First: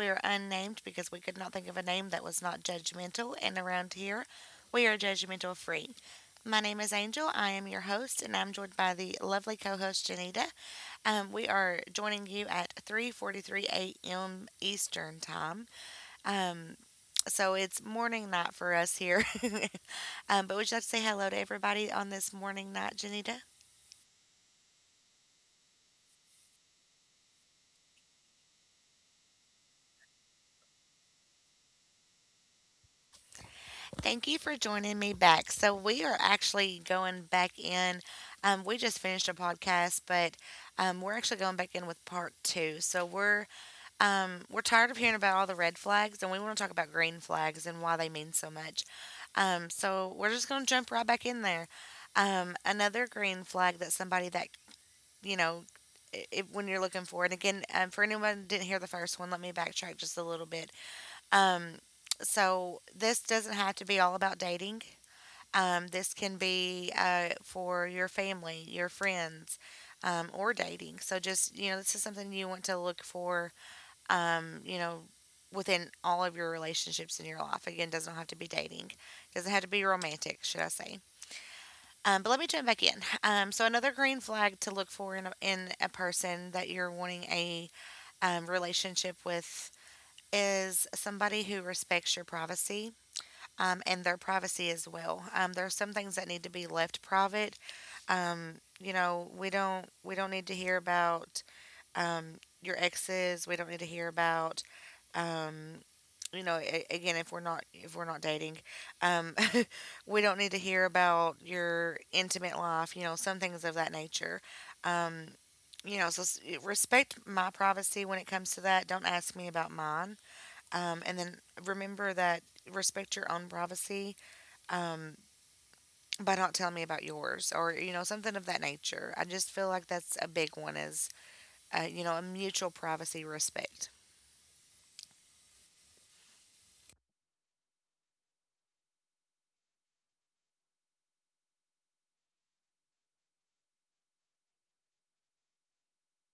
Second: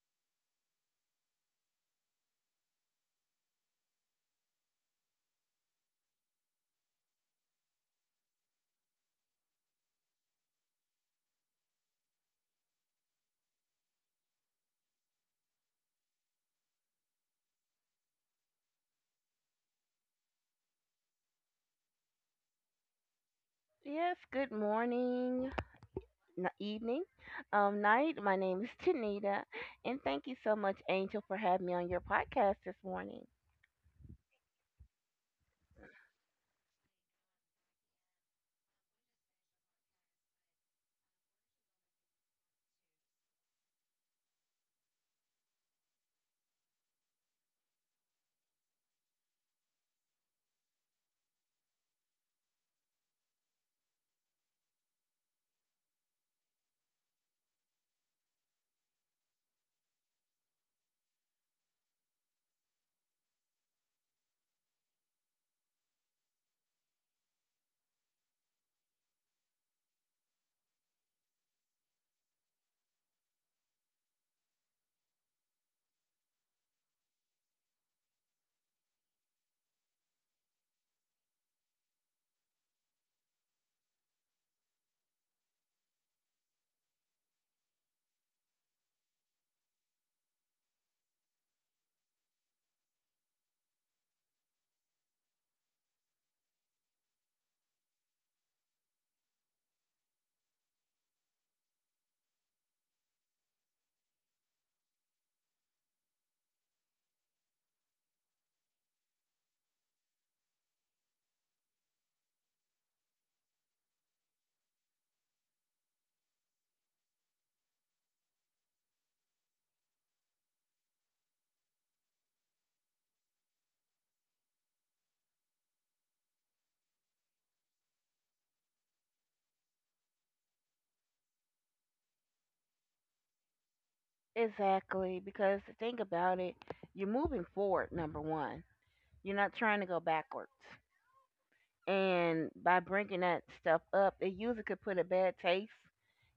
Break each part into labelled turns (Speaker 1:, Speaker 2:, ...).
Speaker 1: We are unnamed because we could not think of a name that was not judgmental, and around here, we are judgmental free. My name is Angel. I am your host, and I'm joined by the lovely co-host Janita. We are joining you at 3:43 a.m. Eastern time. Um, so it's morning night for us here. But would you like to say hello to everybody on this morning night, Janita?
Speaker 2: Yes, good morning, evening, night. My name is Tanita, and thank you so much, Angel, for having me on your podcast this morning.
Speaker 1: Thank you for joining me back. So, we are actually going back in. We just finished a podcast, but we're actually going back in with part two. So, we're tired of hearing about all the red flags, and we want to talk about green flags and why they mean so much. So, we're just going to jump right back in there. Another green flag that somebody that you know when you're looking for. And again, for anyone who didn't hear the first one, let me backtrack just a little bit. Um, so this doesn't have to be all about dating. This can be for your family, your friends, or dating. So just, you know, this is something you want to look for, you know, within all of your relationships in your life. Again, doesn't have to be dating, doesn't have to be romantic, should I say. But let me jump back in. So another green flag to look for in a person that you're wanting a relationship with is somebody who respects your privacy and their privacy as well. There are some things that need to be left private. Um, you know, we don't need to hear about um, your exes. We don't need to hear about um, you know a- again if we're not dating, um, we don't need to hear about your intimate life. You know, some things of that nature. Um, you know, so respect my privacy when it comes to that. Don't ask me about mine. And then remember that respect your own privacy um, by not telling me about yours or you know something of that nature. I just feel like that's a big one is you know a mutual privacy respect.
Speaker 2: Exactly, because the thing about it, you're moving forward, number one. You're not trying to go backwards. And by bringing that stuff up, it usually could put a bad taste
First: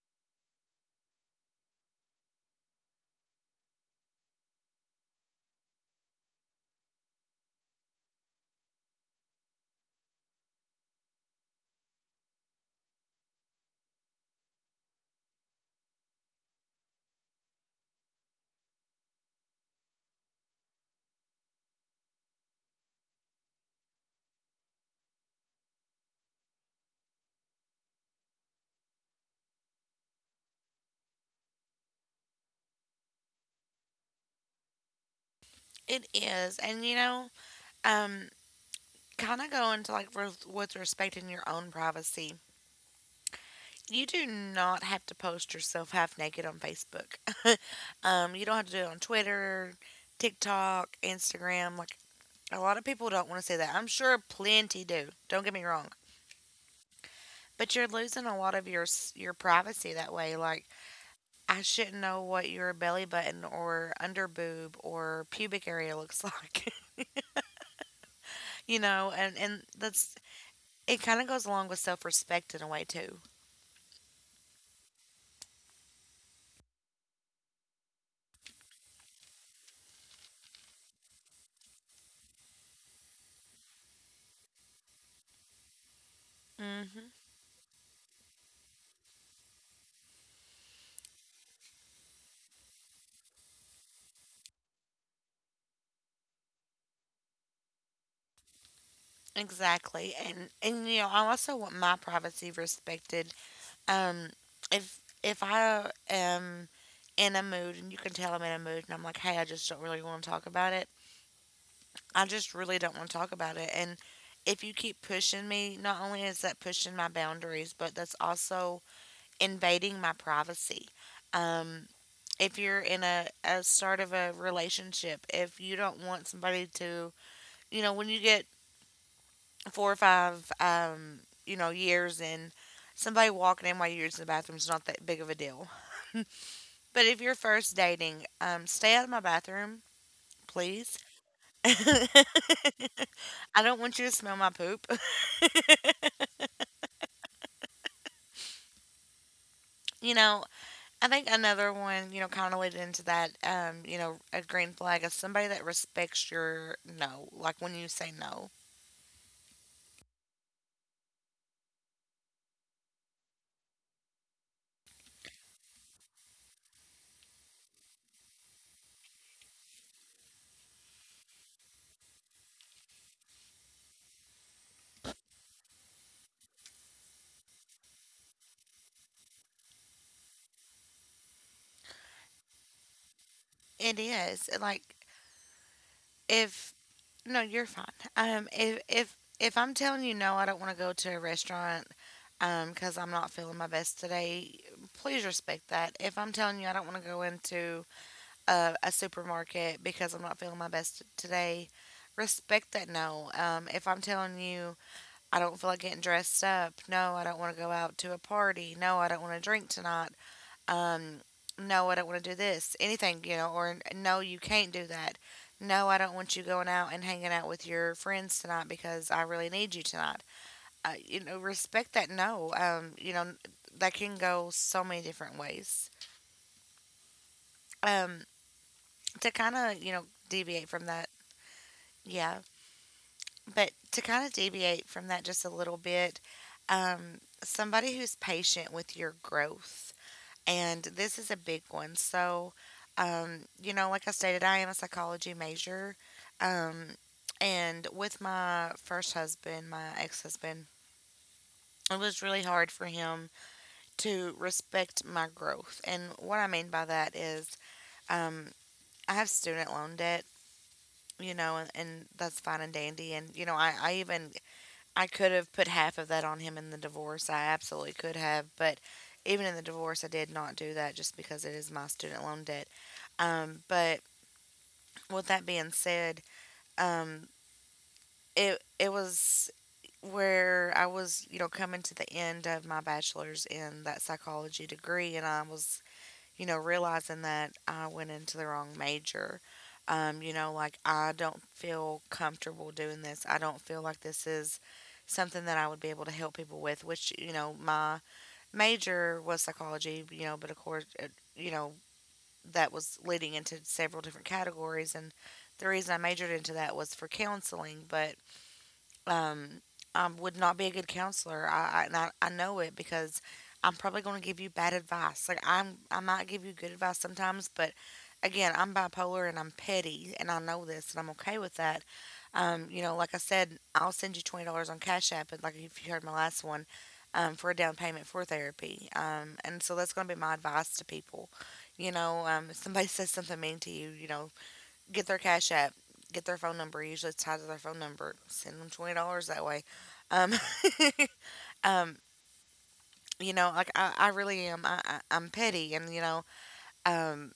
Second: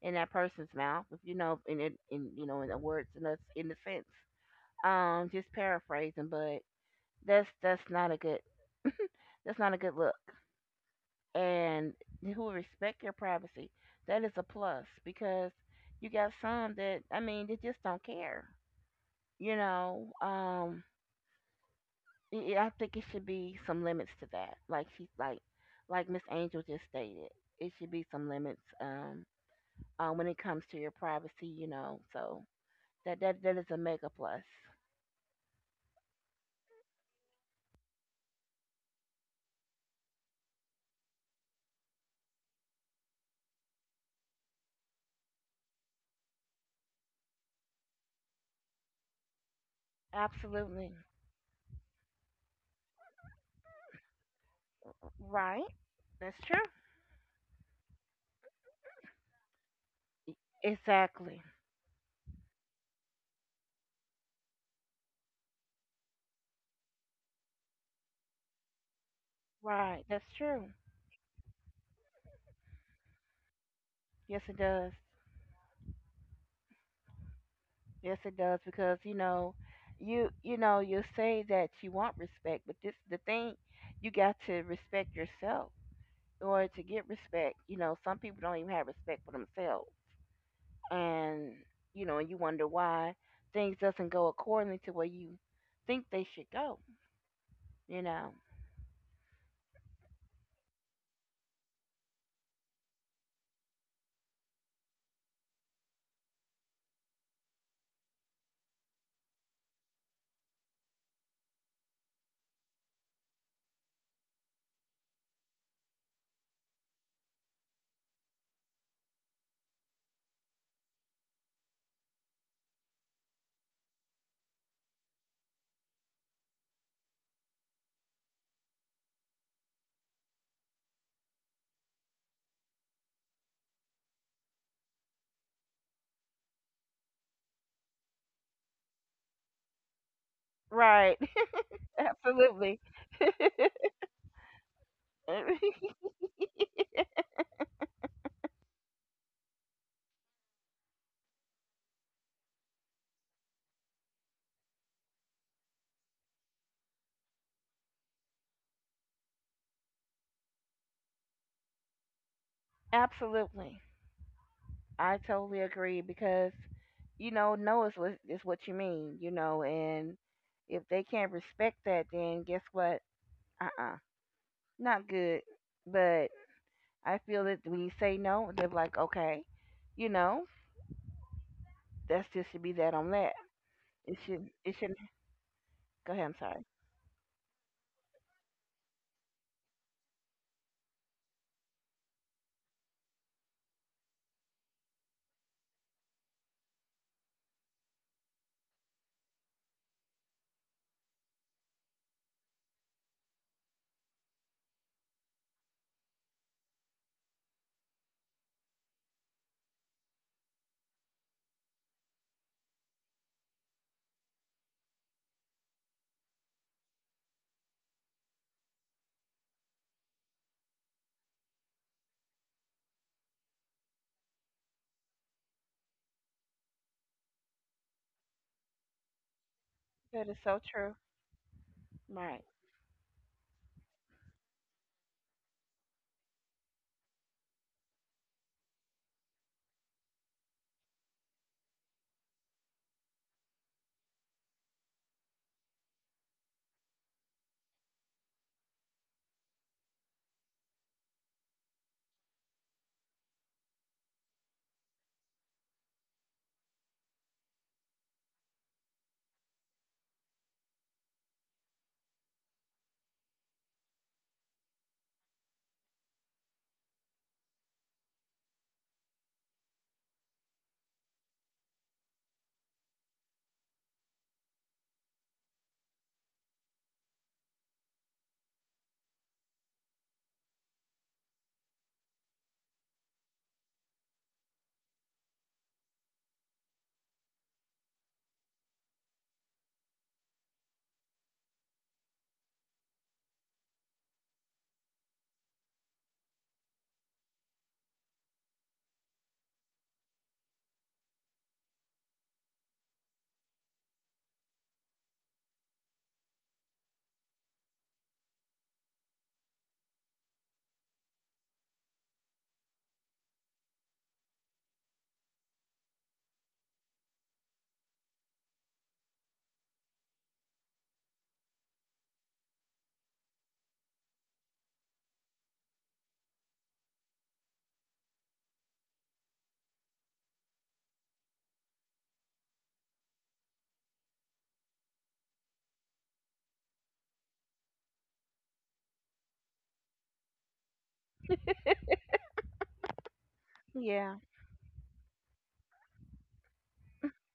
Speaker 2: in that person's mouth, if you know, in it, in you know, in the words, in the sense. Just paraphrasing, but that's not a good look. And who respect your privacy, that is a plus because you got some that I mean they just don't care. You know, I think it should be some limits to that. Like she, like Miss Angel just stated, it should be some limits. When it comes to your privacy, you know, so that is a mega plus.
Speaker 1: It is, and you know, um, kind of going to like with respecting your own privacy. You do not have to post yourself half naked on Facebook. You don't have to do it on Twitter,
Speaker 2: Absolutely,
Speaker 1: TikTok, Instagram. Like a lot of people don't want to say that. I'm sure plenty do. Don't get me
Speaker 2: right.
Speaker 1: wrong.
Speaker 2: That's true.
Speaker 1: But you're losing a lot of your privacy that
Speaker 2: E-
Speaker 1: way. Like
Speaker 2: Exactly.
Speaker 1: I shouldn't know what your belly button or under boob or pubic area looks like, you know, and
Speaker 2: Right.
Speaker 1: that's
Speaker 2: That's true.
Speaker 1: it. Kind of goes along with self respect in a way too.
Speaker 2: Yes, it does. Yes, it does because you know, you know, you say that you want respect, but this the thing you got to respect yourself in order to
Speaker 1: Mm hmm
Speaker 2: get respect. You know, some people don't even have respect for themselves, and you know, and you wonder why things doesn't go according to where you think they should go. You know,
Speaker 1: Exactly, and you know, I also want my privacy respected. Um, if I am in a mood and you can tell I'm in a mood, and I'm like, hey, I just don't really want to talk about it. I just really don't want to talk about it, and if you keep pushing me, not only is that pushing my boundaries, but that's also invading my privacy. Um, if you're in a start of a relationship, if you don't want somebody to, you know, when you get four or five, you know, years in, somebody walking in while you're using the bathroom is not that big of a deal. But if you're first dating, stay out of my bathroom, please.
Speaker 2: right? Absolutely.
Speaker 1: I don't want you to smell my poop. You know, I think another one, you know, kind of led into that, you know, a green flag is somebody that respects your no, like when you say no.
Speaker 2: Absolutely, I totally agree because you know, no is what you mean, you know, and if they can't respect that, then guess what? Uh, not good. But I feel that when you say no, they're like, okay, you know, that's just should be that on that.
Speaker 1: It
Speaker 2: It should
Speaker 1: is.
Speaker 2: it
Speaker 1: Like
Speaker 2: shouldn't. Go ahead. I'm sorry.
Speaker 1: if no, you're fine. Um, if I'm telling you no, I don't want to go to a restaurant cuz I'm not feeling my best today, please respect that. If I'm telling you I don't want to go into a supermarket because I'm not feeling my best today, respect that no. Um, if I'm telling you I don't feel like getting dressed up, no, I don't want to go out to a party. No, I don't want to drink tonight um, no, I don't want to do this, anything, you know, or no, you can't do that. No, I don't want you going out and hanging out with your friends tonight because I really need you tonight. You know, respect that no. You know, that can go so many different ways. Um, to kind of, you know,
Speaker 2: That is so
Speaker 1: deviate from
Speaker 2: true.
Speaker 1: that,
Speaker 2: Right.
Speaker 1: yeah, but to kind of deviate from that just a little bit, somebody who's patient with your growth, and this is a big one. So, you know, like I stated, I am a psychology major. Um, and with my first husband, my ex husband, it was really hard for him to respect my growth. And what I mean by that is, um, I have student loan debt, you know, and that's fine and dandy. And, you know, I could have put half of that on him in the divorce. I absolutely could have, but even in the divorce, I did not do that just because it is my student loan debt. But with that being said, um, it was where I was, you know, coming to the end of my bachelor's in that psychology degree, and I was, you know, realizing that I went into the wrong major. You know, like I don't feel comfortable doing this. I don't feel like this is something that I would be able to help people with, which, you know, my major was psychology, you know, but of course, it, you know, that was leading into several different categories. And the reason I majored into that was for counseling. But um, I would not be a good counselor. I, and I I know it because I'm probably going to give you bad advice. Like I'm, I might give you good advice sometimes, but again, I'm bipolar and I'm petty, and I know this, and I'm okay with that. You know, like I said, I'll send you $20 on Cash App, and like if you heard my last one, for a down payment for therapy. And so that's going to be my advice to people. You know, if somebody says something mean to you, you know, get their cash app, get their phone number. Usually it's tied to their phone number. Send them $20 that way. Um, um, you know, like I
Speaker 2: Yeah.
Speaker 1: really am. I'm petty, and you know, um,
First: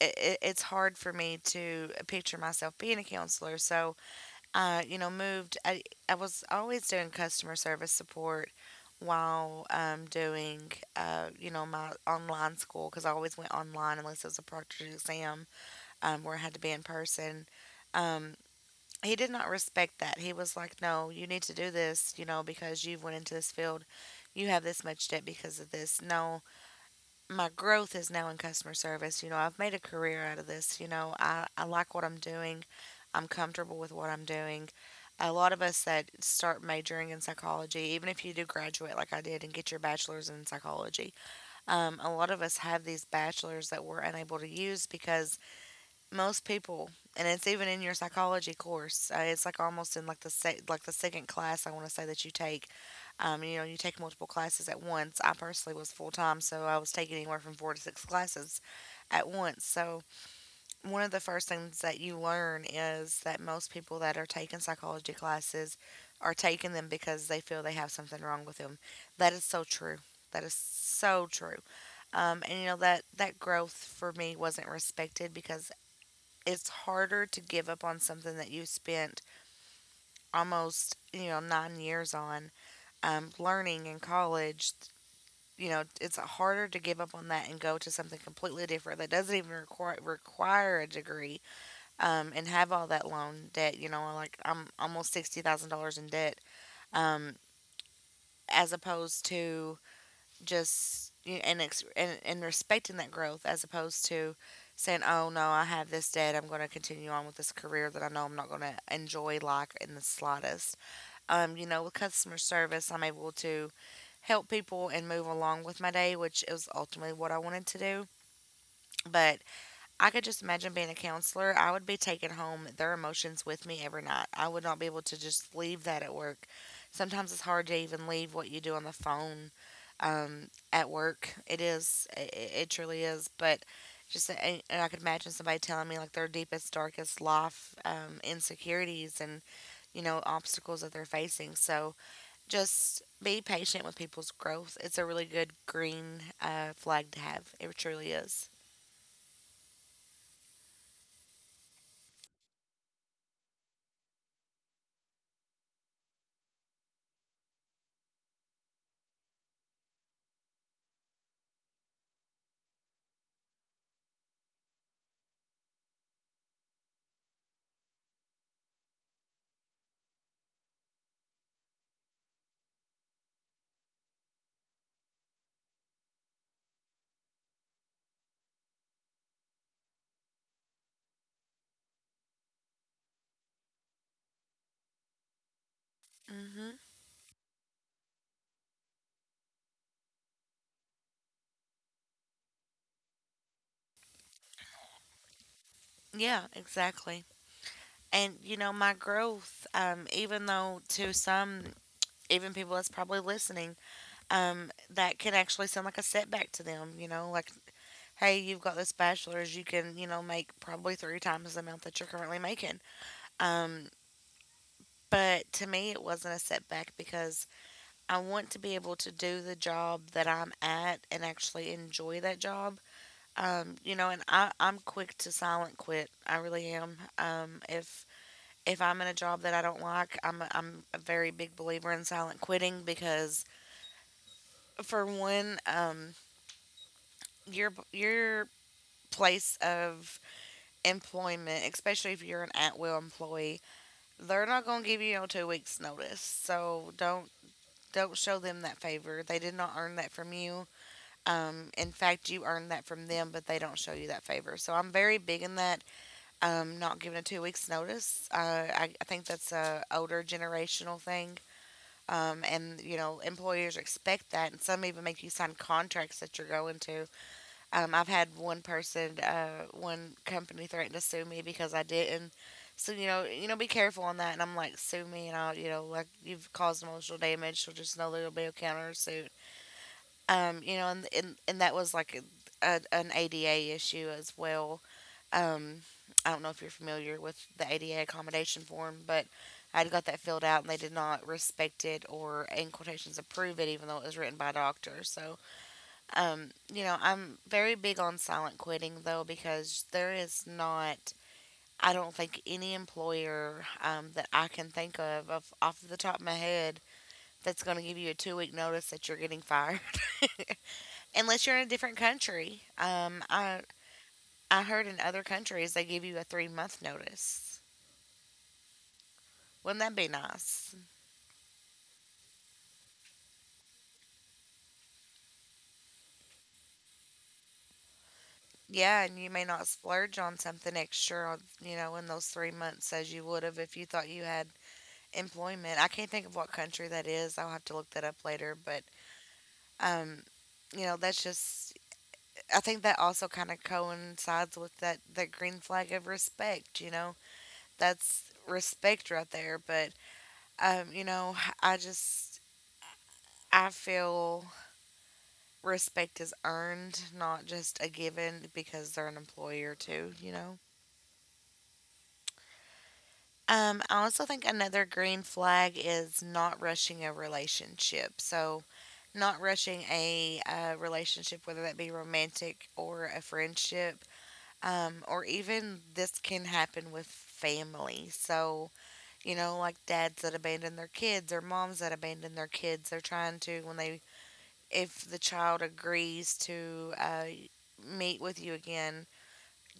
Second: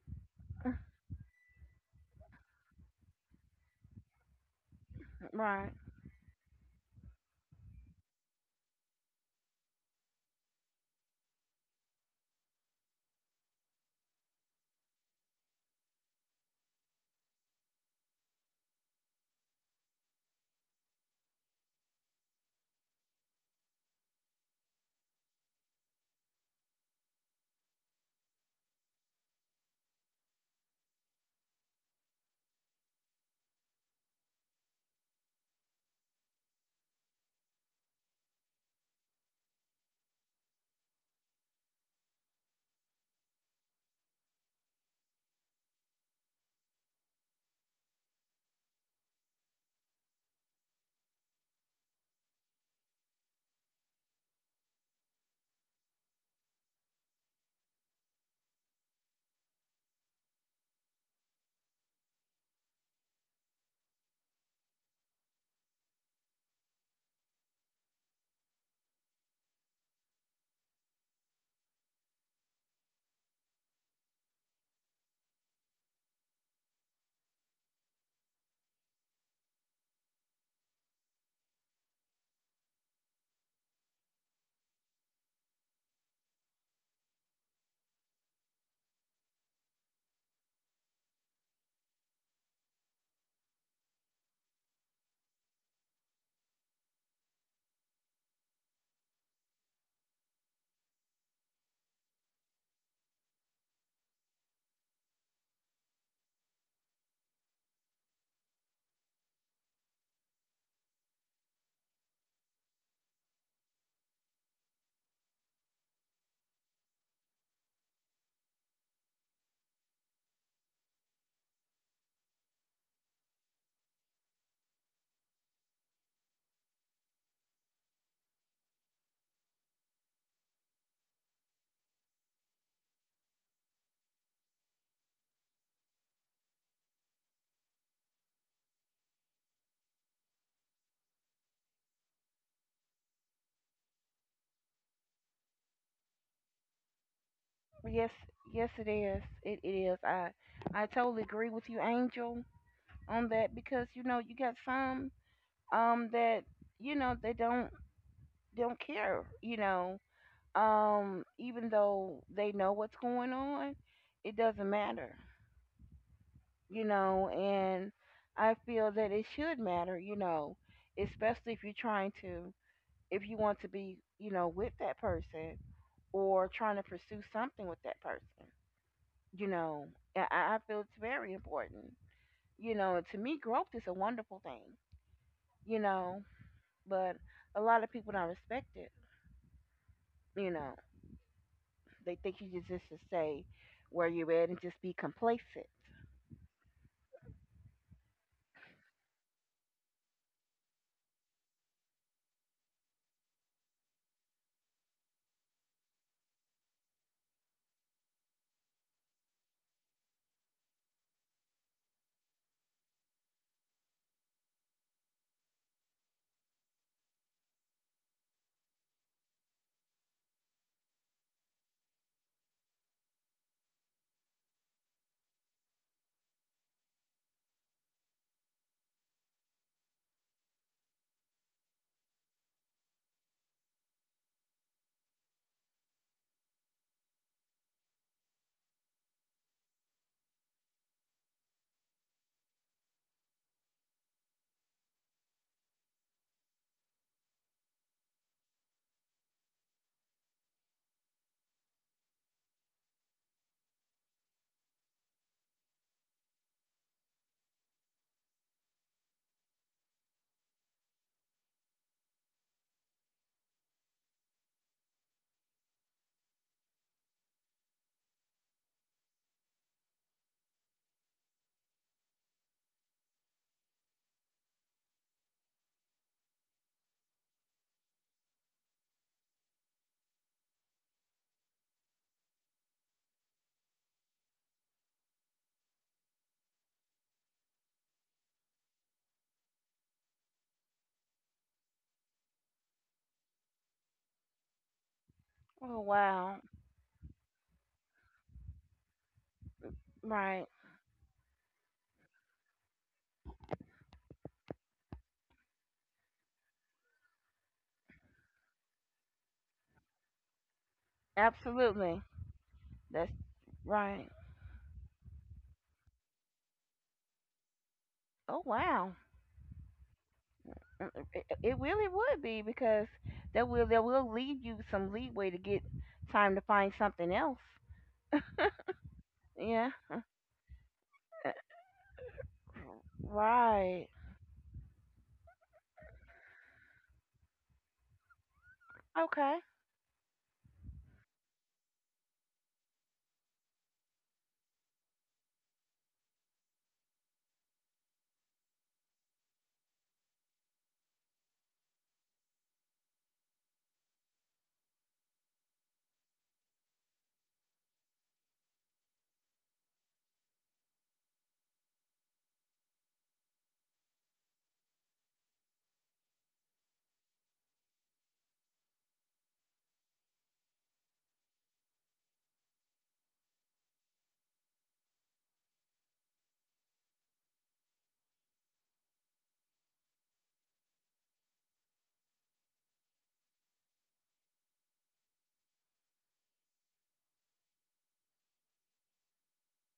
Speaker 1: it's hard for me to picture myself being a counselor. So, you know, moved.
Speaker 2: Right.
Speaker 1: I was always doing customer service support while doing, you know, my online school because I always went online unless it was a proctored exam where I had to be in person. Um, he did not respect that. He was like, "No, you need to do this, you know, because you've went into this field. You have this much debt because of this. No, my growth is now in customer service. You know, I've made a career out of this. You know, I like what I'm doing. I'm comfortable with what I'm doing. A lot of us that start majoring in psychology, even if you do graduate like I did and get your bachelor's in psychology, a lot of us have these bachelors that we're unable to use because most people, and it's even in your psychology course, it's like almost in like the like the second class, I want to say, that you take. You know, you take multiple classes at once. I personally was full-time, so I was taking anywhere from four to six classes at once. So one of the first things that you learn is that most people that are taking psychology classes are taking them because they feel they have something wrong with them. That is so true. That is so true. And you know that growth for me wasn't respected because it's harder to give up on something that you've spent almost, you know, 9 years on, learning in college. You know, it's harder to give up on that and go to something completely different that doesn't even require a degree, and have all that loan debt. You know, like I'm almost $60,000 in debt. um, as opposed to just you and respecting that growth, as opposed to saying, "Oh no, I have this debt. I'm going to continue on with this career that I know I'm not going to enjoy like in the slightest." You know, with customer service, I'm able to help people and move along with my day, which is ultimately what I wanted to do. But I could just imagine being a counselor. I would be taking home their emotions with me every night. I would not be able to just leave that at work. Sometimes it's hard to even leave what you do on the phone at work. It is. It truly is. But just, and I could imagine somebody telling me like their deepest, darkest life insecurities and, you know, obstacles that they're facing. So just be patient with people's growth. It's a really good green flag to have. It truly
Speaker 2: Yes.
Speaker 1: is.
Speaker 2: Yes, it is. It is. I totally agree with you, Angel, on that because you know you got some that you know they don't care, you know, um, even though they know what's going on, it doesn't matter, you know, and I feel that it should matter, you know, especially if you're trying to, if you want to be you know with that person or trying to pursue something with that person, you know, I feel it's very important, you know. To me growth is a wonderful thing, you know,
Speaker 1: Hmm.
Speaker 2: but a lot of people don't respect it, you know. They think you just to stay where you're at and just be complacent.
Speaker 1: Yeah, exactly. And you know, my growth, even though to some, even people that's probably listening, that can actually sound like a setback to them. You know, like, hey, you've got this bachelor's, you can, you know, make probably three times the amount that you're currently making. Um, but to me, it wasn't a setback because I want to be able to do the job that I'm at and actually enjoy that job. You know, and I'm quick to silent quit. I really am. If I'm in a job that I don't like, I'm a very big believer in silent quitting because for one, your place of employment, especially if you're an at will employee, they're not going to give you a 2 weeks notice. So don't show them that favor. They did not earn that from you. In fact, you earned that from them, but they don't show you that favor. So I'm very big in that. Not giving a 2 weeks notice. I think that's a older generational thing. And you know, employers expect that, and some even make you sign contracts that you're going to. I've had one person, one company threatened to sue me because I didn't. So you know, be careful on that. And I'm like, sue me, and I'll, you know, like you've caused emotional damage. So just know there'll be a counter suit. You know, and that was like an ADA issue as well. Um, I don't know if you're familiar with the ADA accommodation form, but I got that filled out and they did not respect it or, in quotations, approve it, even though it was written by a doctor. So,
Speaker 2: Oh wow.
Speaker 1: you know, I'm very big on silent quitting, though, because there is
Speaker 2: Right.
Speaker 1: not, I don't think, any employer that I can think of off the top of my head, that's going to give you a 2 week notice that you're getting fired. Unless you're in a different
Speaker 2: Absolutely.
Speaker 1: country.
Speaker 2: That's right.
Speaker 1: I heard in other countries they give you a 3 month notice.
Speaker 2: Oh wow.
Speaker 1: Wouldn't that be nice?
Speaker 2: Mm, it really would be because that will leave you some leeway to get time to find something else.
Speaker 1: Yeah, and you may not
Speaker 2: Yeah.
Speaker 1: splurge on something extra,
Speaker 2: Uh,
Speaker 1: on, you know, in those 3 months as you would have if you
Speaker 2: right.
Speaker 1: thought you had employment. I can't think of what country that is. I'll have to look that up later. But,
Speaker 2: Okay.
Speaker 1: um, you know, I think that also kind of coincides with that green flag of respect, you know? That's respect right there. But, you know, I just, I feel respect is earned, not just a given because they're an employer too, you know? I also think another green flag is not rushing a relationship. So, not rushing a relationship, whether that be romantic or a friendship, or even this can happen with family. So, you know, like dads that abandon their kids or moms that abandon their kids, they're trying to, when they, if the child agrees to meet with you again,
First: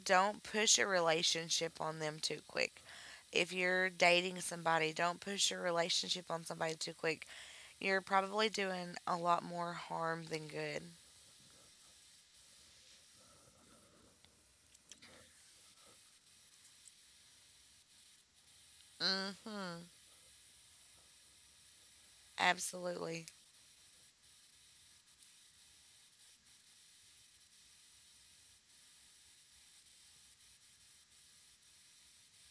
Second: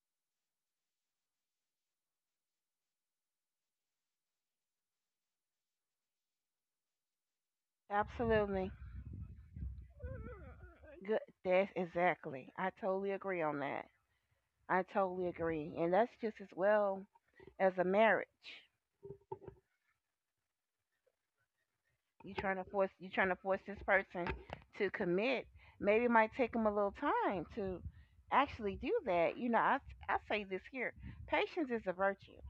Speaker 1: don't push a relationship on them too quick. If you're dating somebody, don't push your relationship on somebody too quick. You're probably
Speaker 2: Absolutely.
Speaker 1: doing a lot more harm than good.
Speaker 2: Good. That's exactly. I totally agree on that. I totally agree. And that's just as well as a marriage.
Speaker 1: Mm hmm.
Speaker 2: You
Speaker 1: Absolutely.
Speaker 2: trying to force this person to commit. Maybe it might take them a little time to actually do that. You know, I say this here: patience is a virtue,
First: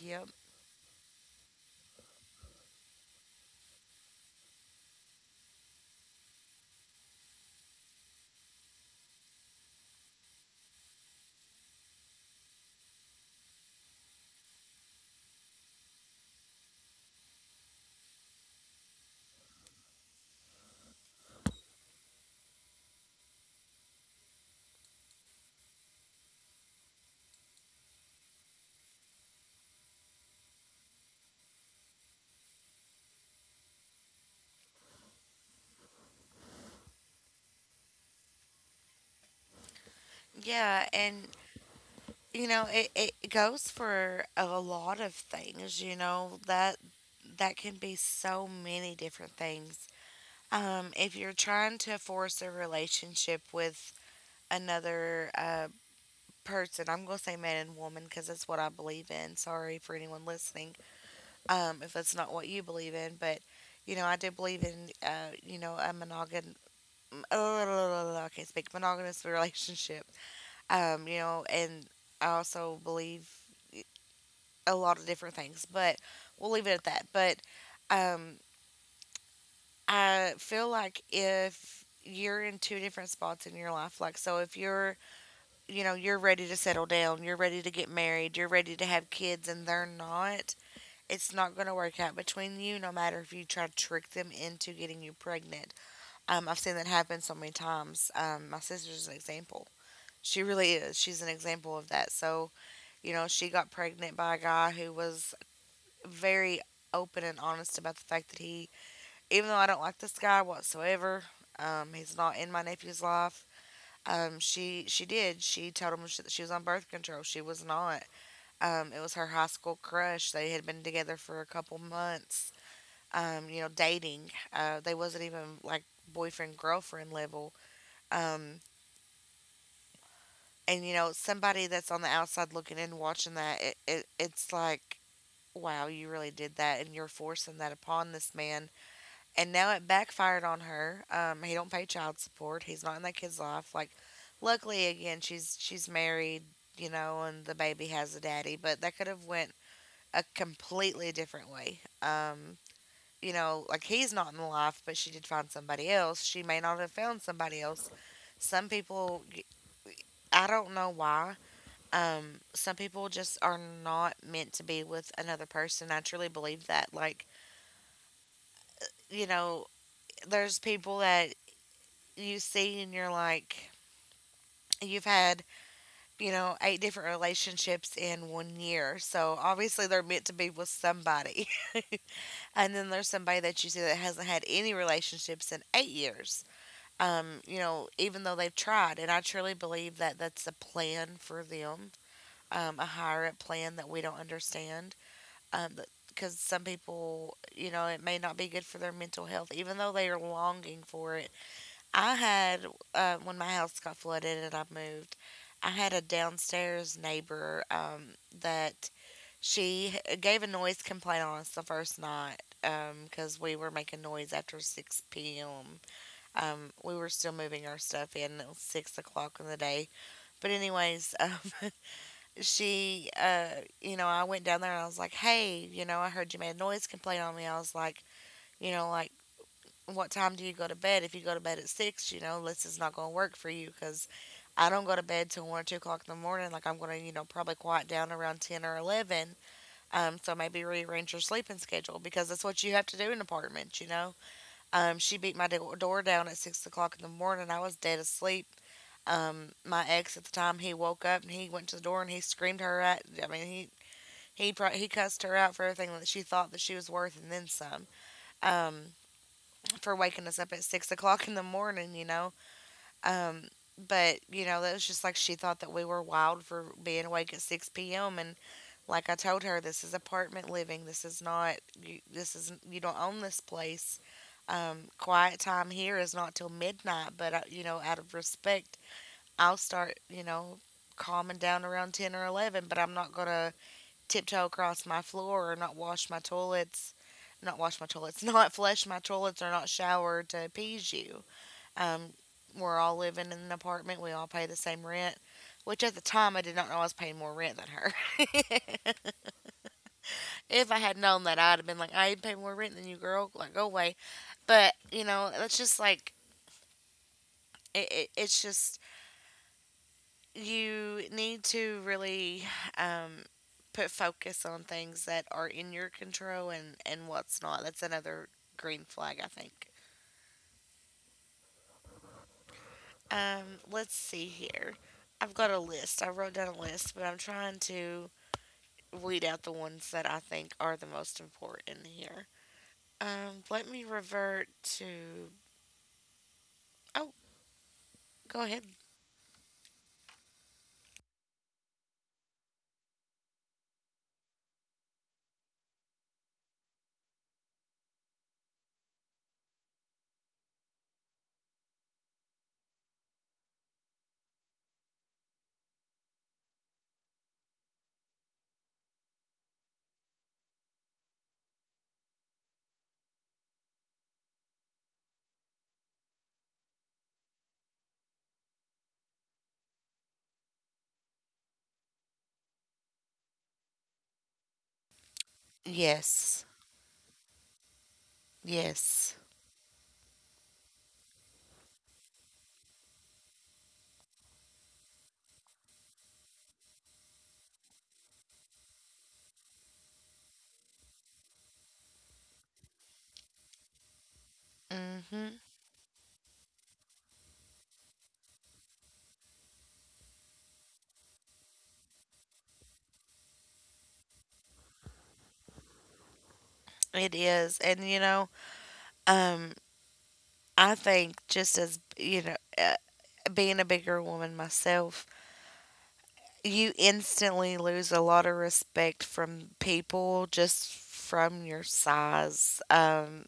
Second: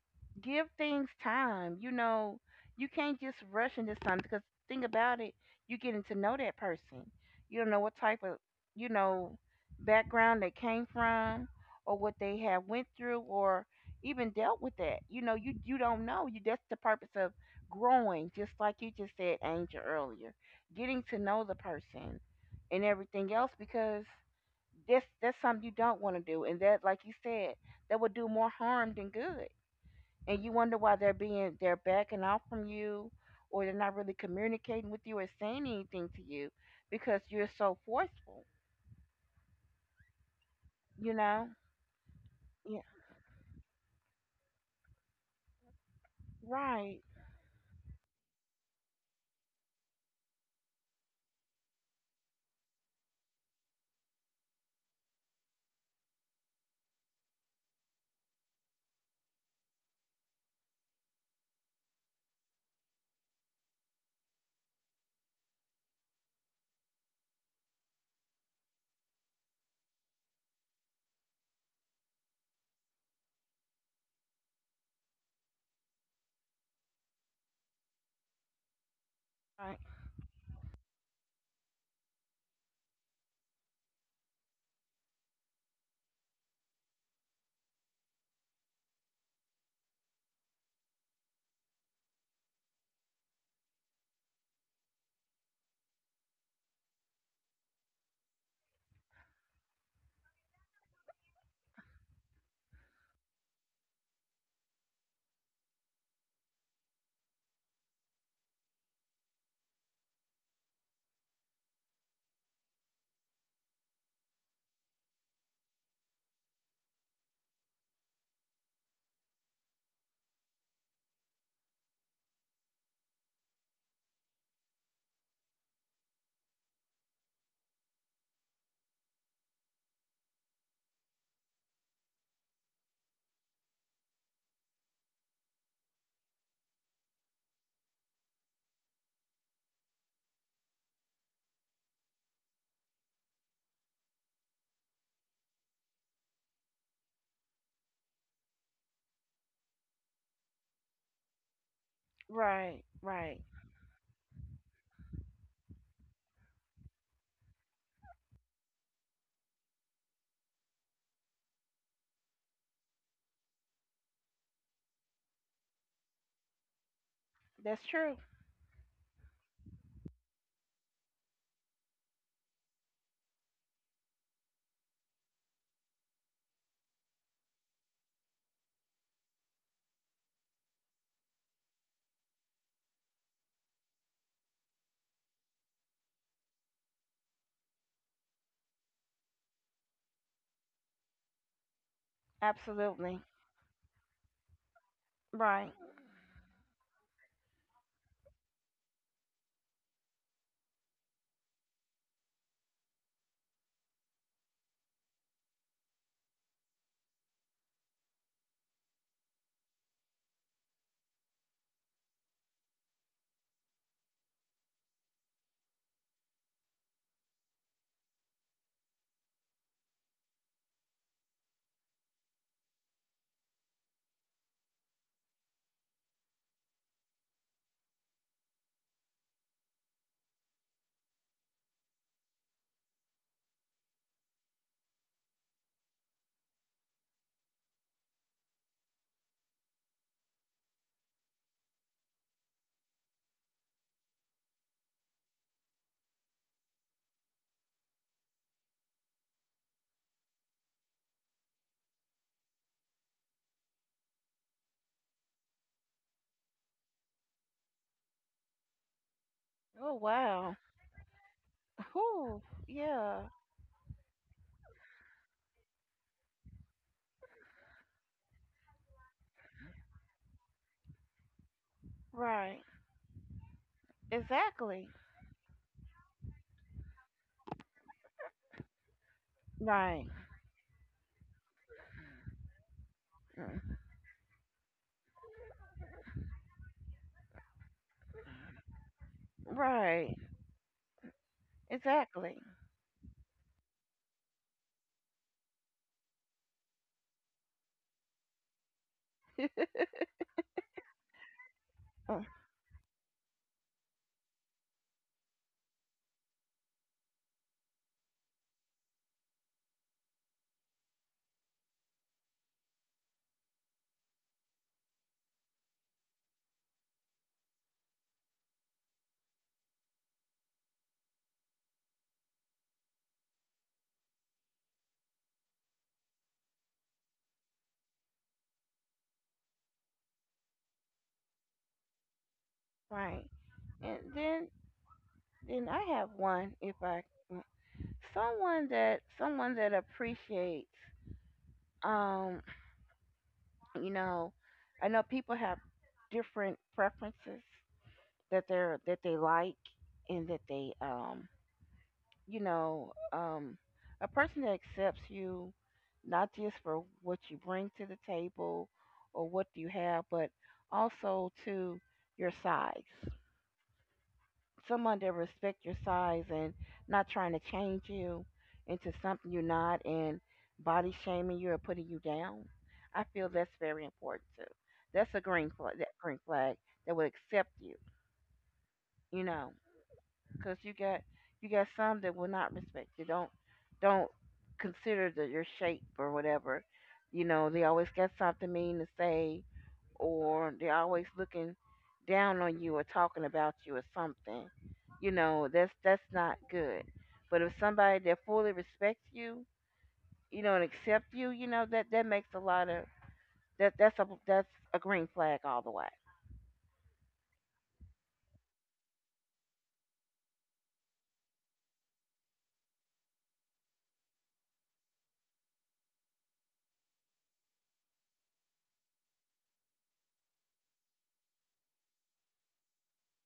Speaker 1: Yep.
Speaker 2: give things time. You know, you can't just rush into something because think about it, you are getting to know that person. You don't know what type of, you know, background they came from or what they have went through or even dealt with that. You know, you don't know. You that's the purpose of growing, just like you just said, Angel, earlier. Getting to know the person and everything else because that's something you don't want to do. And that like you said, that would do more harm than good, and you wonder why they're backing off from you or they're not really communicating with you or saying anything to you because you're so forceful,
Speaker 1: Yeah,
Speaker 2: you
Speaker 1: and
Speaker 2: know.
Speaker 1: you know,
Speaker 2: Yeah,
Speaker 1: it goes for a lot of things, you know, that
Speaker 2: right,
Speaker 1: that can be so many different things. If you're trying to force a relationship with another person, I'm going to say man and woman because that's what I believe in. Sorry for anyone listening if that's not what you believe in. But, you know, I do believe in, you know, a monogam. Oh, I can't speak monogamous relationship, you know, and I also believe a lot of different things, but we'll leave it at that. But um,
Speaker 2: right.
Speaker 1: I feel like if you're in two different spots in your life, like so, if you're, you know, you're ready to settle down, you're ready to get married, you're ready to have kids, and they're not, it's not going to work out between you, no matter if you try to trick them into getting you pregnant. I've seen that happen so many times. My sister's an example. She really is. She's an example of that. So, you know, she got pregnant by a guy who was very open and honest about the fact that he, even though I don't like this guy whatsoever, he's not in my nephew's life. She did. She told him she was on birth control. She was not. It was her high school crush. They had been together for a couple months. You know, dating. They wasn't even like boyfriend girlfriend level. Um, and you know, somebody that's on the outside looking in, watching that, it's like, wow, you really did that, and you're forcing that upon this man and now it backfired on her. He don't pay child support. He's not in that kid's life. Like, luckily again, she's married, you know, and the baby has a daddy. But that could have went a completely different way.
Speaker 2: Right,
Speaker 1: You
Speaker 2: right.
Speaker 1: know, like he's not in the life, but she did find somebody else. She may not have found somebody else. Some people, I don't know why. Some people just are not meant to be with another person. I truly believe that. Like,
Speaker 2: That's true.
Speaker 1: you know, there's people that you see and you're like, you've had, you know, eight different relationships in one year. So obviously they're meant to be with somebody. And then there's somebody that you see that hasn't had any relationships in 8 years. You know, even though they've tried. And I truly believe that that's a plan for them, a
Speaker 2: Absolutely.
Speaker 1: higher up plan that we don't understand.
Speaker 2: Right.
Speaker 1: That because some people, you know, it may not be good for their mental health, even though they are longing for it. I had, when my house got flooded and I moved, I had a downstairs neighbor that gave a noise complaint on us the first night because we were making noise after 6 p.m. We were still moving our stuff in. It was 6 o'clock in the day. But, anyways, she, uh, you know, I went down there and I was like, hey, you know, I heard you made a noise complaint on me. I was like, you know, like, what time do you go to bed? If you go to bed at six, you know, this is not going to work for you because I don't go to bed till 1 or 2 o'clock in the morning. Like I'm going to, you know, probably quiet down around 10 or 11. So maybe rearrange your sleeping schedule because that's what you have to do in apartments, you know. She beat my door down at 6 o'clock in the morning. I was dead asleep. My ex at the time, he woke up and he went to the door and he screamed her at, I mean, he cussed her out for everything that she thought that she was worth and then some. Um,
Speaker 2: Oh
Speaker 1: for waking us up
Speaker 2: wow.
Speaker 1: at 6 o'clock in the morning, you know.
Speaker 2: Whew. Yeah.
Speaker 1: Um, but you know, that was just like she thought that we were wild for being awake at six p.m. And like I told her, this is apartment living. This is not. This is,
Speaker 2: Right.
Speaker 1: you don't own this place.
Speaker 2: Exactly.
Speaker 1: Quiet time here is not till midnight. But you know, out of respect, I'll start.
Speaker 2: Right.
Speaker 1: You know, calming down around 10 or 11. But I'm not gonna
Speaker 2: Mm.
Speaker 1: tiptoe across my floor or not wash my toilets, not flush my toilets or not
Speaker 2: Right.
Speaker 1: shower to appease you. Um,
Speaker 2: Exactly.
Speaker 1: we're all living in an apartment. We all pay the same rent, which at the time I did not know I was paying more rent than her. If I had known that, I'd have been like, I
Speaker 2: Uh,
Speaker 1: pay more rent than you, girl. Like, go away. But, you know, it's just like, it's just you need to really um, put focus on things that are in your control and, what's not. That's another green flag, I think. Let's see here. I've got a list. I wrote down a list, but I'm trying to weed out the ones that I think are the most important here.
Speaker 2: right.
Speaker 1: Let me
Speaker 2: And then
Speaker 1: revert to.
Speaker 2: then I have one if I
Speaker 1: Oh,
Speaker 2: mm,
Speaker 1: go ahead.
Speaker 2: someone that appreciates, um, you know, I know people have different preferences that they like and that they, um, you know, um, a person that accepts you not just for what you bring to the table or what you have but also to your size, someone that respect your size and not trying to change you into something you're not and body shaming you or putting you down. I feel that's very important too. That's a green flag. That green
Speaker 1: Yes.
Speaker 2: flag that will accept you.
Speaker 1: Yes.
Speaker 2: You know, because you got some that will not respect you. Don't consider the, your shape or whatever. You know, they always got something mean to say or they're always looking down on you or talking about you or something. You
Speaker 1: Mhm.
Speaker 2: know, that's not good. But if somebody that fully respects you, you know, and accept you, you know, that that makes a lot of that's a green flag all the way.
Speaker 1: It is. And you know, um I think just as, you know, being a bigger woman myself, you instantly lose a lot of respect from people just from your size.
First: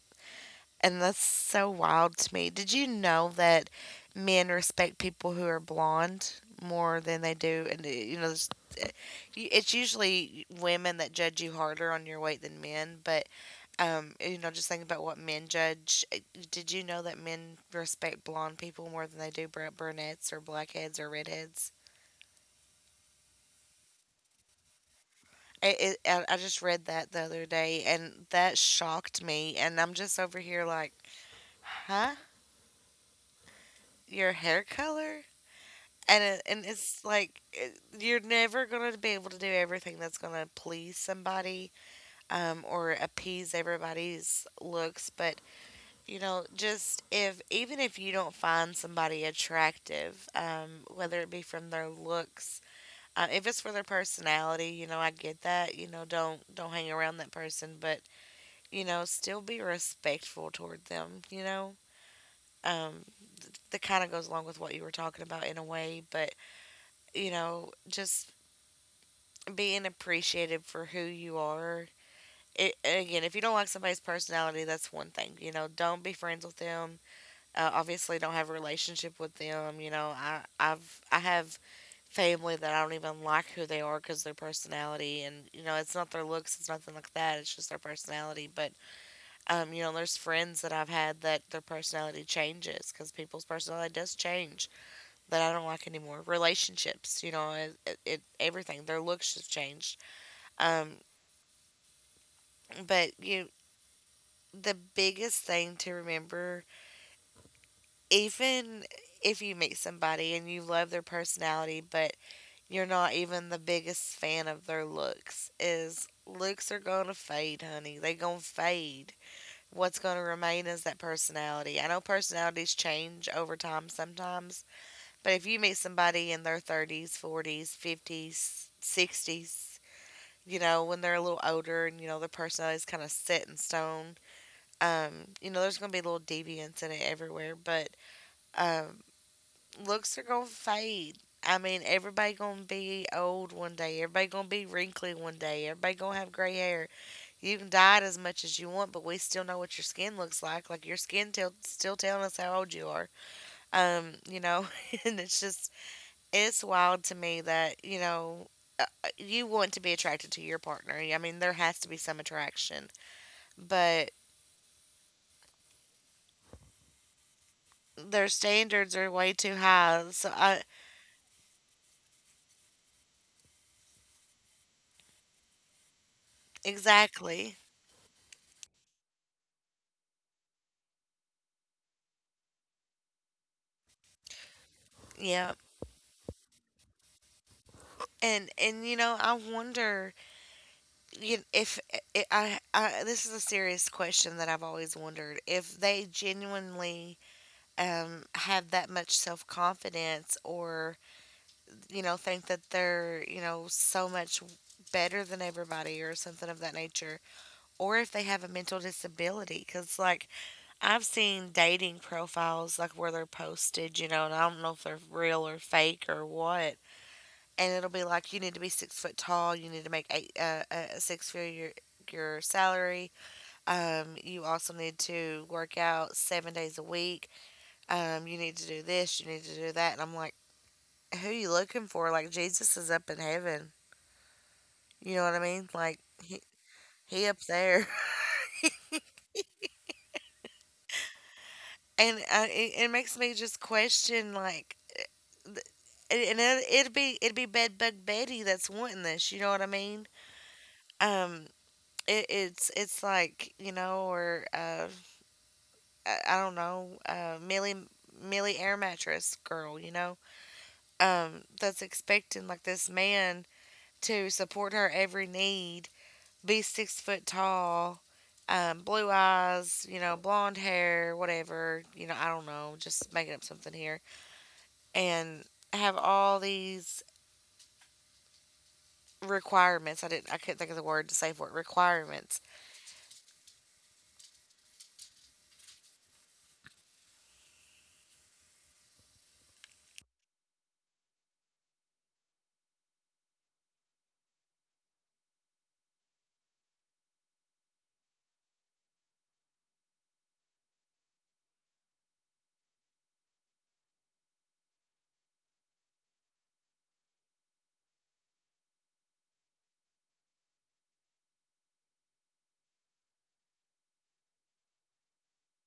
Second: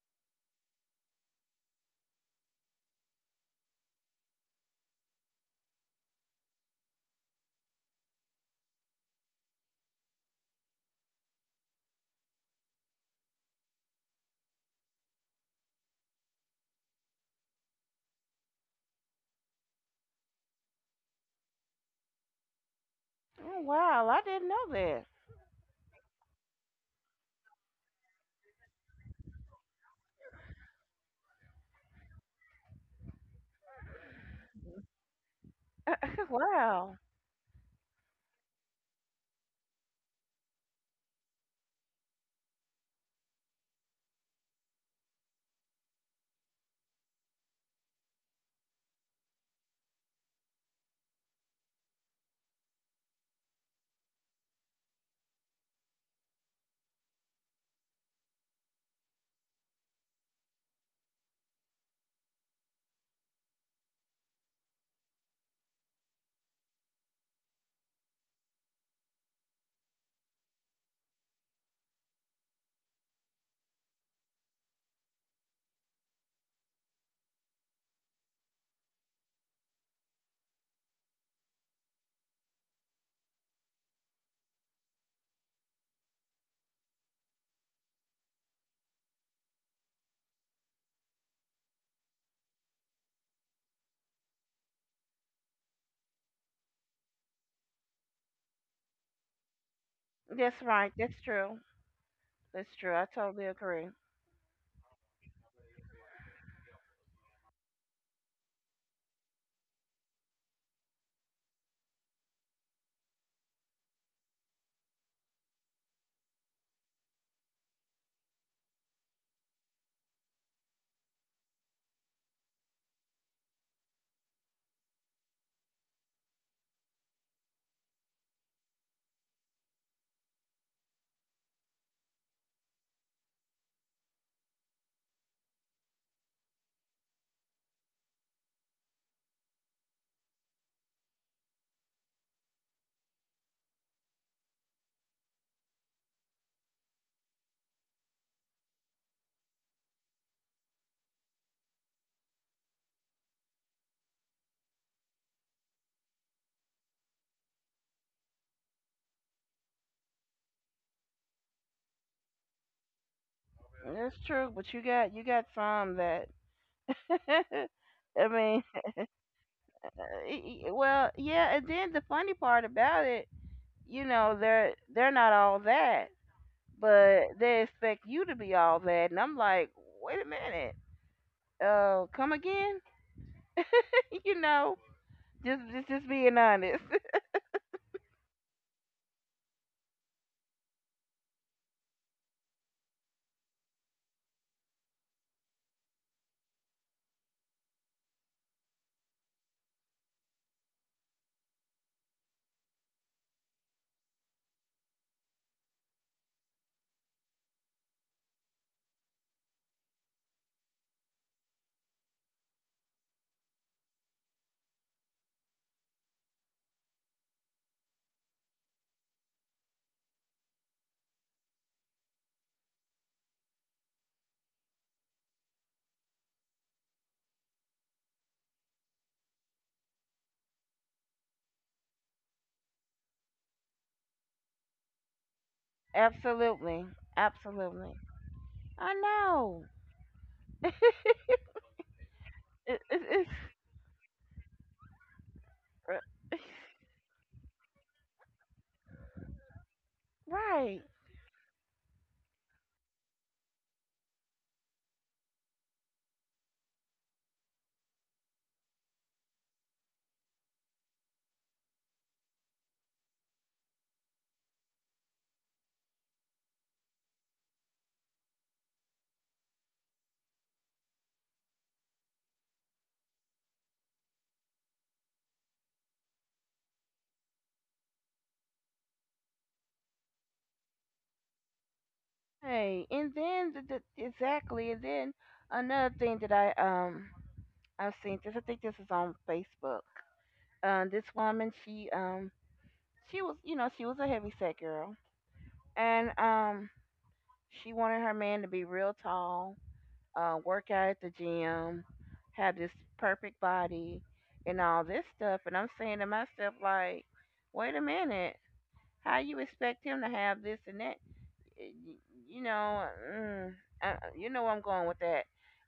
Speaker 1: And that's so wild to me. Did you know that men respect people who are blonde more than they do? And, you know, uh, it's usually women that judge you harder on your weight than men. But, you know, just think about what men judge. Did you know that men respect blonde people more than they do brunettes or blackheads or redheads?
Speaker 2: Oh wow, I didn't know
Speaker 1: I just read that the other day and that shocked me. And I'm just over here like, huh? Your hair color?
Speaker 2: that.
Speaker 1: And, and
Speaker 2: Wow.
Speaker 1: it's like, you're never going to be able to do everything that's going to please somebody or appease everybody's looks. But, you know, just if, even if you don't find somebody attractive, whether it be from their looks, if it's for their personality, you know, I get that. You know, don't hang around that person. But you know, still be respectful toward them, you know? Um, that kind of goes along with what you were talking about in a way, but, you know, just being appreciative for who you are. Again, if you don't like somebody's personality, that's one thing. You know, don't be friends with them. Obviously, don't have a relationship with them. You know, I have family that I don't even like who they are because their personality, and you know, it's not their looks, it's nothing like that. It's just their personality. But You know, there's friends that I've had that their personality changes because people's personality does change that I don't like anymore. Relationships, you know, it everything. Their looks have changed.
Speaker 2: That's right.
Speaker 1: Um,
Speaker 2: That's true. That's true. I
Speaker 1: but
Speaker 2: totally
Speaker 1: you,
Speaker 2: agree.
Speaker 1: the biggest thing to remember, even if you meet somebody and you love their personality, but you're not even the biggest fan of their looks, is looks are gonna fade, honey. They gonna fade what's going to remain is that personality. I know personalities change over time sometimes, but if you meet somebody in their 30s, 40s, 50s, 60s, you know, when they're a little older and, you know, their personality is kind of set in stone, you know, there's going to be little deviance in it everywhere, but um, looks are going to fade. I mean, everybody gonna be old one day. Everybody gonna be wrinkly one day. Everybody gonna have gray hair. You can dye it as much as you want, but we still know what your skin looks like. Like your skin tell still telling us how old you are. You know, and it's just it's wild to me that you know you want to be attracted to your partner. Yeah, I mean, there has to be some attraction, but
Speaker 2: That's true, but you got some that
Speaker 1: their
Speaker 2: I mean,
Speaker 1: standards are way too high. So I
Speaker 2: well, yeah, and then the funny part about it, you know, they're not all that but
Speaker 1: exactly,
Speaker 2: they expect you to be all that and I'm like, wait a minute, uh, come again. You know,
Speaker 1: yeah.
Speaker 2: just being honest.
Speaker 1: And you know, I wonder you- if I this is a serious question that I've always wondered if they genuinely have that much self confidence or, you know, think that they're, you know, so much better than everybody or something of that nature, or if they have a mental disability. Because, like, I've seen dating profiles, like, where they're posted, you know, and I don't know if they're real or fake or what. And it'll be like, you need to be 6 foot tall, you need to make a six figure your salary. You also need to work out 7 days a week you need to do this, you need to do that. And I'm like, who you looking for? Like, Jesus is up in heaven. You know what I mean? Like,
Speaker 2: Absolutely.
Speaker 1: he up there.
Speaker 2: Absolutely. I know
Speaker 1: And
Speaker 2: it,
Speaker 1: it
Speaker 2: it,
Speaker 1: makes
Speaker 2: it's
Speaker 1: me just question, like, th-
Speaker 2: uh,
Speaker 1: and it'd be Bed Bug Betty that's wanting this. You know what I mean?
Speaker 2: right.
Speaker 1: Um, it's like you know, or I don't know, Millie Air Mattress Girl. You know, that's expecting like this man to support her every need be 6 foot tall, blue eyes, you know, blonde hair, whatever, you know, I don't know, just making up something here, and have all these requirements. I didn't, I couldn't think of the word to say for it. Requirements.
Speaker 2: Hey, and then exactly. And then another thing that I've seen this, I think this is on Facebook, this woman, she was, you know, she was a heavy set girl, and um, she wanted her man to be real tall, work out at the gym, have this perfect body, and all this stuff. And I'm saying to myself, like, wait a minute, how you expect him to have this and that? Eh, y- you know, mm, I, you know where I'm going with that.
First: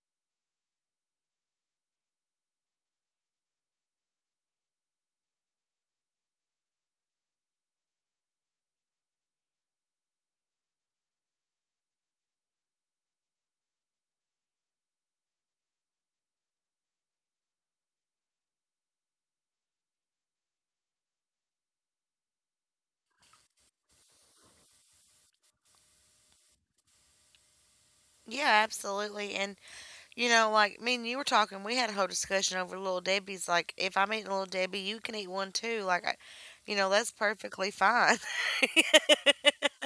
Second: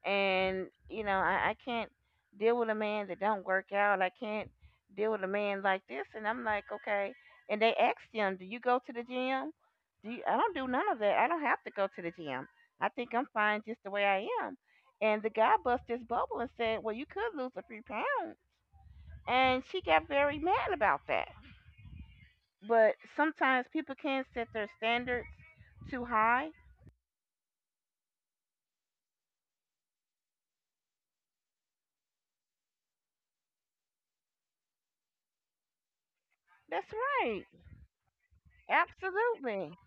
Speaker 2: And you know, I can't deal with a man that don't work out. I can't deal with a man like this. And I'm like, okay. And they asked him, "Do you go to the gym?" Do you, I don't do none of that. I don't have to go to the gym. I think I'm fine just the way I am. And the guy bust his bubble and said, "Well, you could lose a few pounds." And she got very mad about that. But sometimes people can set their standards too high.
Speaker 1: Yeah, absolutely. And you know, like me and you were talking, we had a whole discussion over little Debbie's. Like, if I'm eating a little Debbie, you can eat one too. Like, I, you know,
Speaker 2: That's
Speaker 1: that's
Speaker 2: right.
Speaker 1: perfectly fine.
Speaker 2: Absolutely.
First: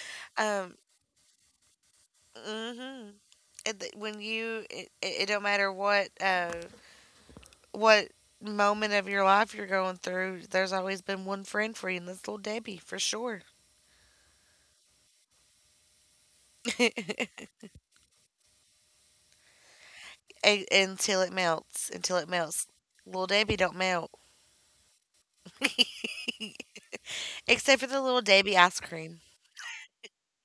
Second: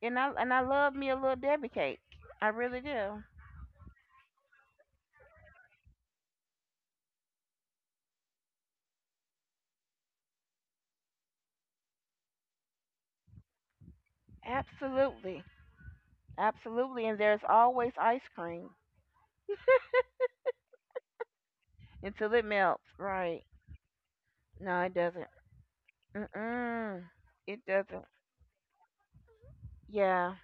Speaker 2: And I
Speaker 1: Um,
Speaker 2: love me a little Debbie cake. I really
Speaker 1: hmm
Speaker 2: do.
Speaker 1: It, when you, it don't matter what. What moment of your life you're going through, there's always been one friend for you, and that's little Debbie for sure.
Speaker 2: Absolutely. Absolutely. And there's always ice cream
Speaker 1: Until it melts, until it
Speaker 2: until it
Speaker 1: melts.
Speaker 2: melts.
Speaker 1: Little
Speaker 2: Right.
Speaker 1: Debbie don't melt,
Speaker 2: No, it doesn't. Mm-mm. It
Speaker 1: except for the
Speaker 2: doesn't.
Speaker 1: little Debbie ice cream.
Speaker 2: Yeah.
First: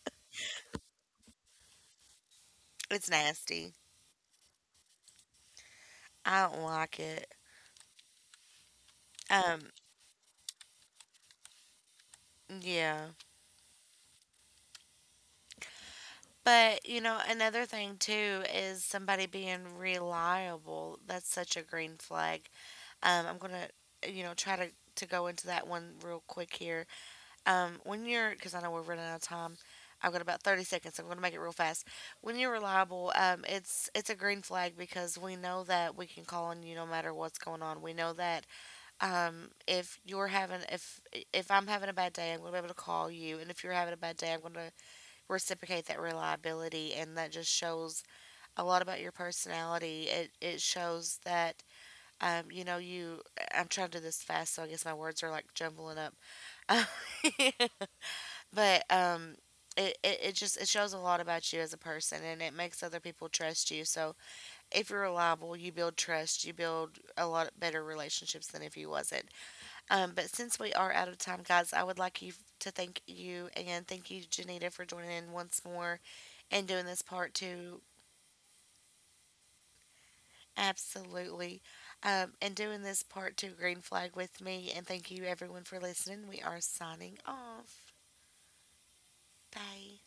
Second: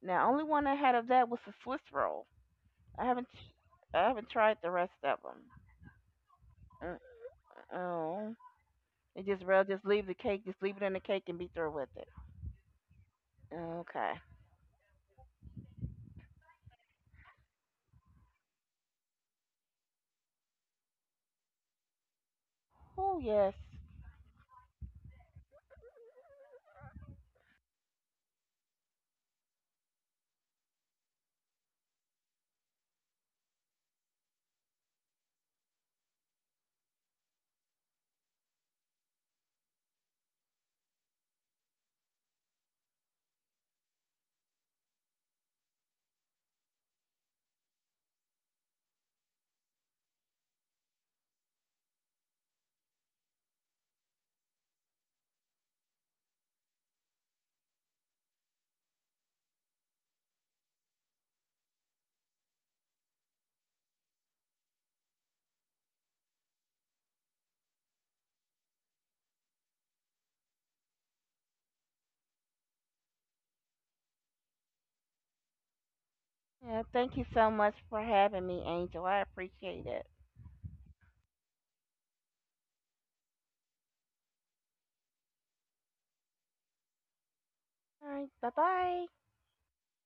Speaker 2: Now, only one I had of that was the Swiss roll. I
Speaker 1: It's
Speaker 2: haven't
Speaker 1: nasty.
Speaker 2: I haven't tried the rest of them.
Speaker 1: I don't like it.
Speaker 2: Oh. It just, well,
Speaker 1: Um,
Speaker 2: just leave the cake, just leave it in the cake and be through with it.
Speaker 1: yeah.
Speaker 2: Okay.
Speaker 1: But, you know, another thing too is somebody being reliable. That's such a green flag.
Speaker 2: Oh,
Speaker 1: Um, I'm
Speaker 2: yes.
Speaker 1: gonna, you know, try to go into that one real quick here. When you're, because I know we're running out of time, I've got about 30 seconds. So I'm going to make it real fast. When you're reliable, it's a green flag because we know that we can call on you no matter what's going on. We know that if you're having if I'm having a bad day, I'm going to be able to call you, and if you're having a bad day, I'm going to reciprocate that reliability, and that just shows a lot about your personality. It shows that you know you. I'm trying to do this fast, so I guess my words are like jumbling up. But it just it shows a lot about you as a person and it makes other people trust you. So if you're reliable you build trust, you build a lot better relationships than if you wasn't. But since we are out of time guys I would like you to thank you and thank you Janita for joining in once more and
Speaker 2: Yeah,
Speaker 1: doing this
Speaker 2: thank you
Speaker 1: part
Speaker 2: so much
Speaker 1: two.
Speaker 2: for having me, Angel. I appreciate it.
Speaker 1: Absolutely. And doing this part two green flag with me, and thank you everyone for listening. We are signing off.
Speaker 2: All right, bye bye.
Speaker 1: Bye.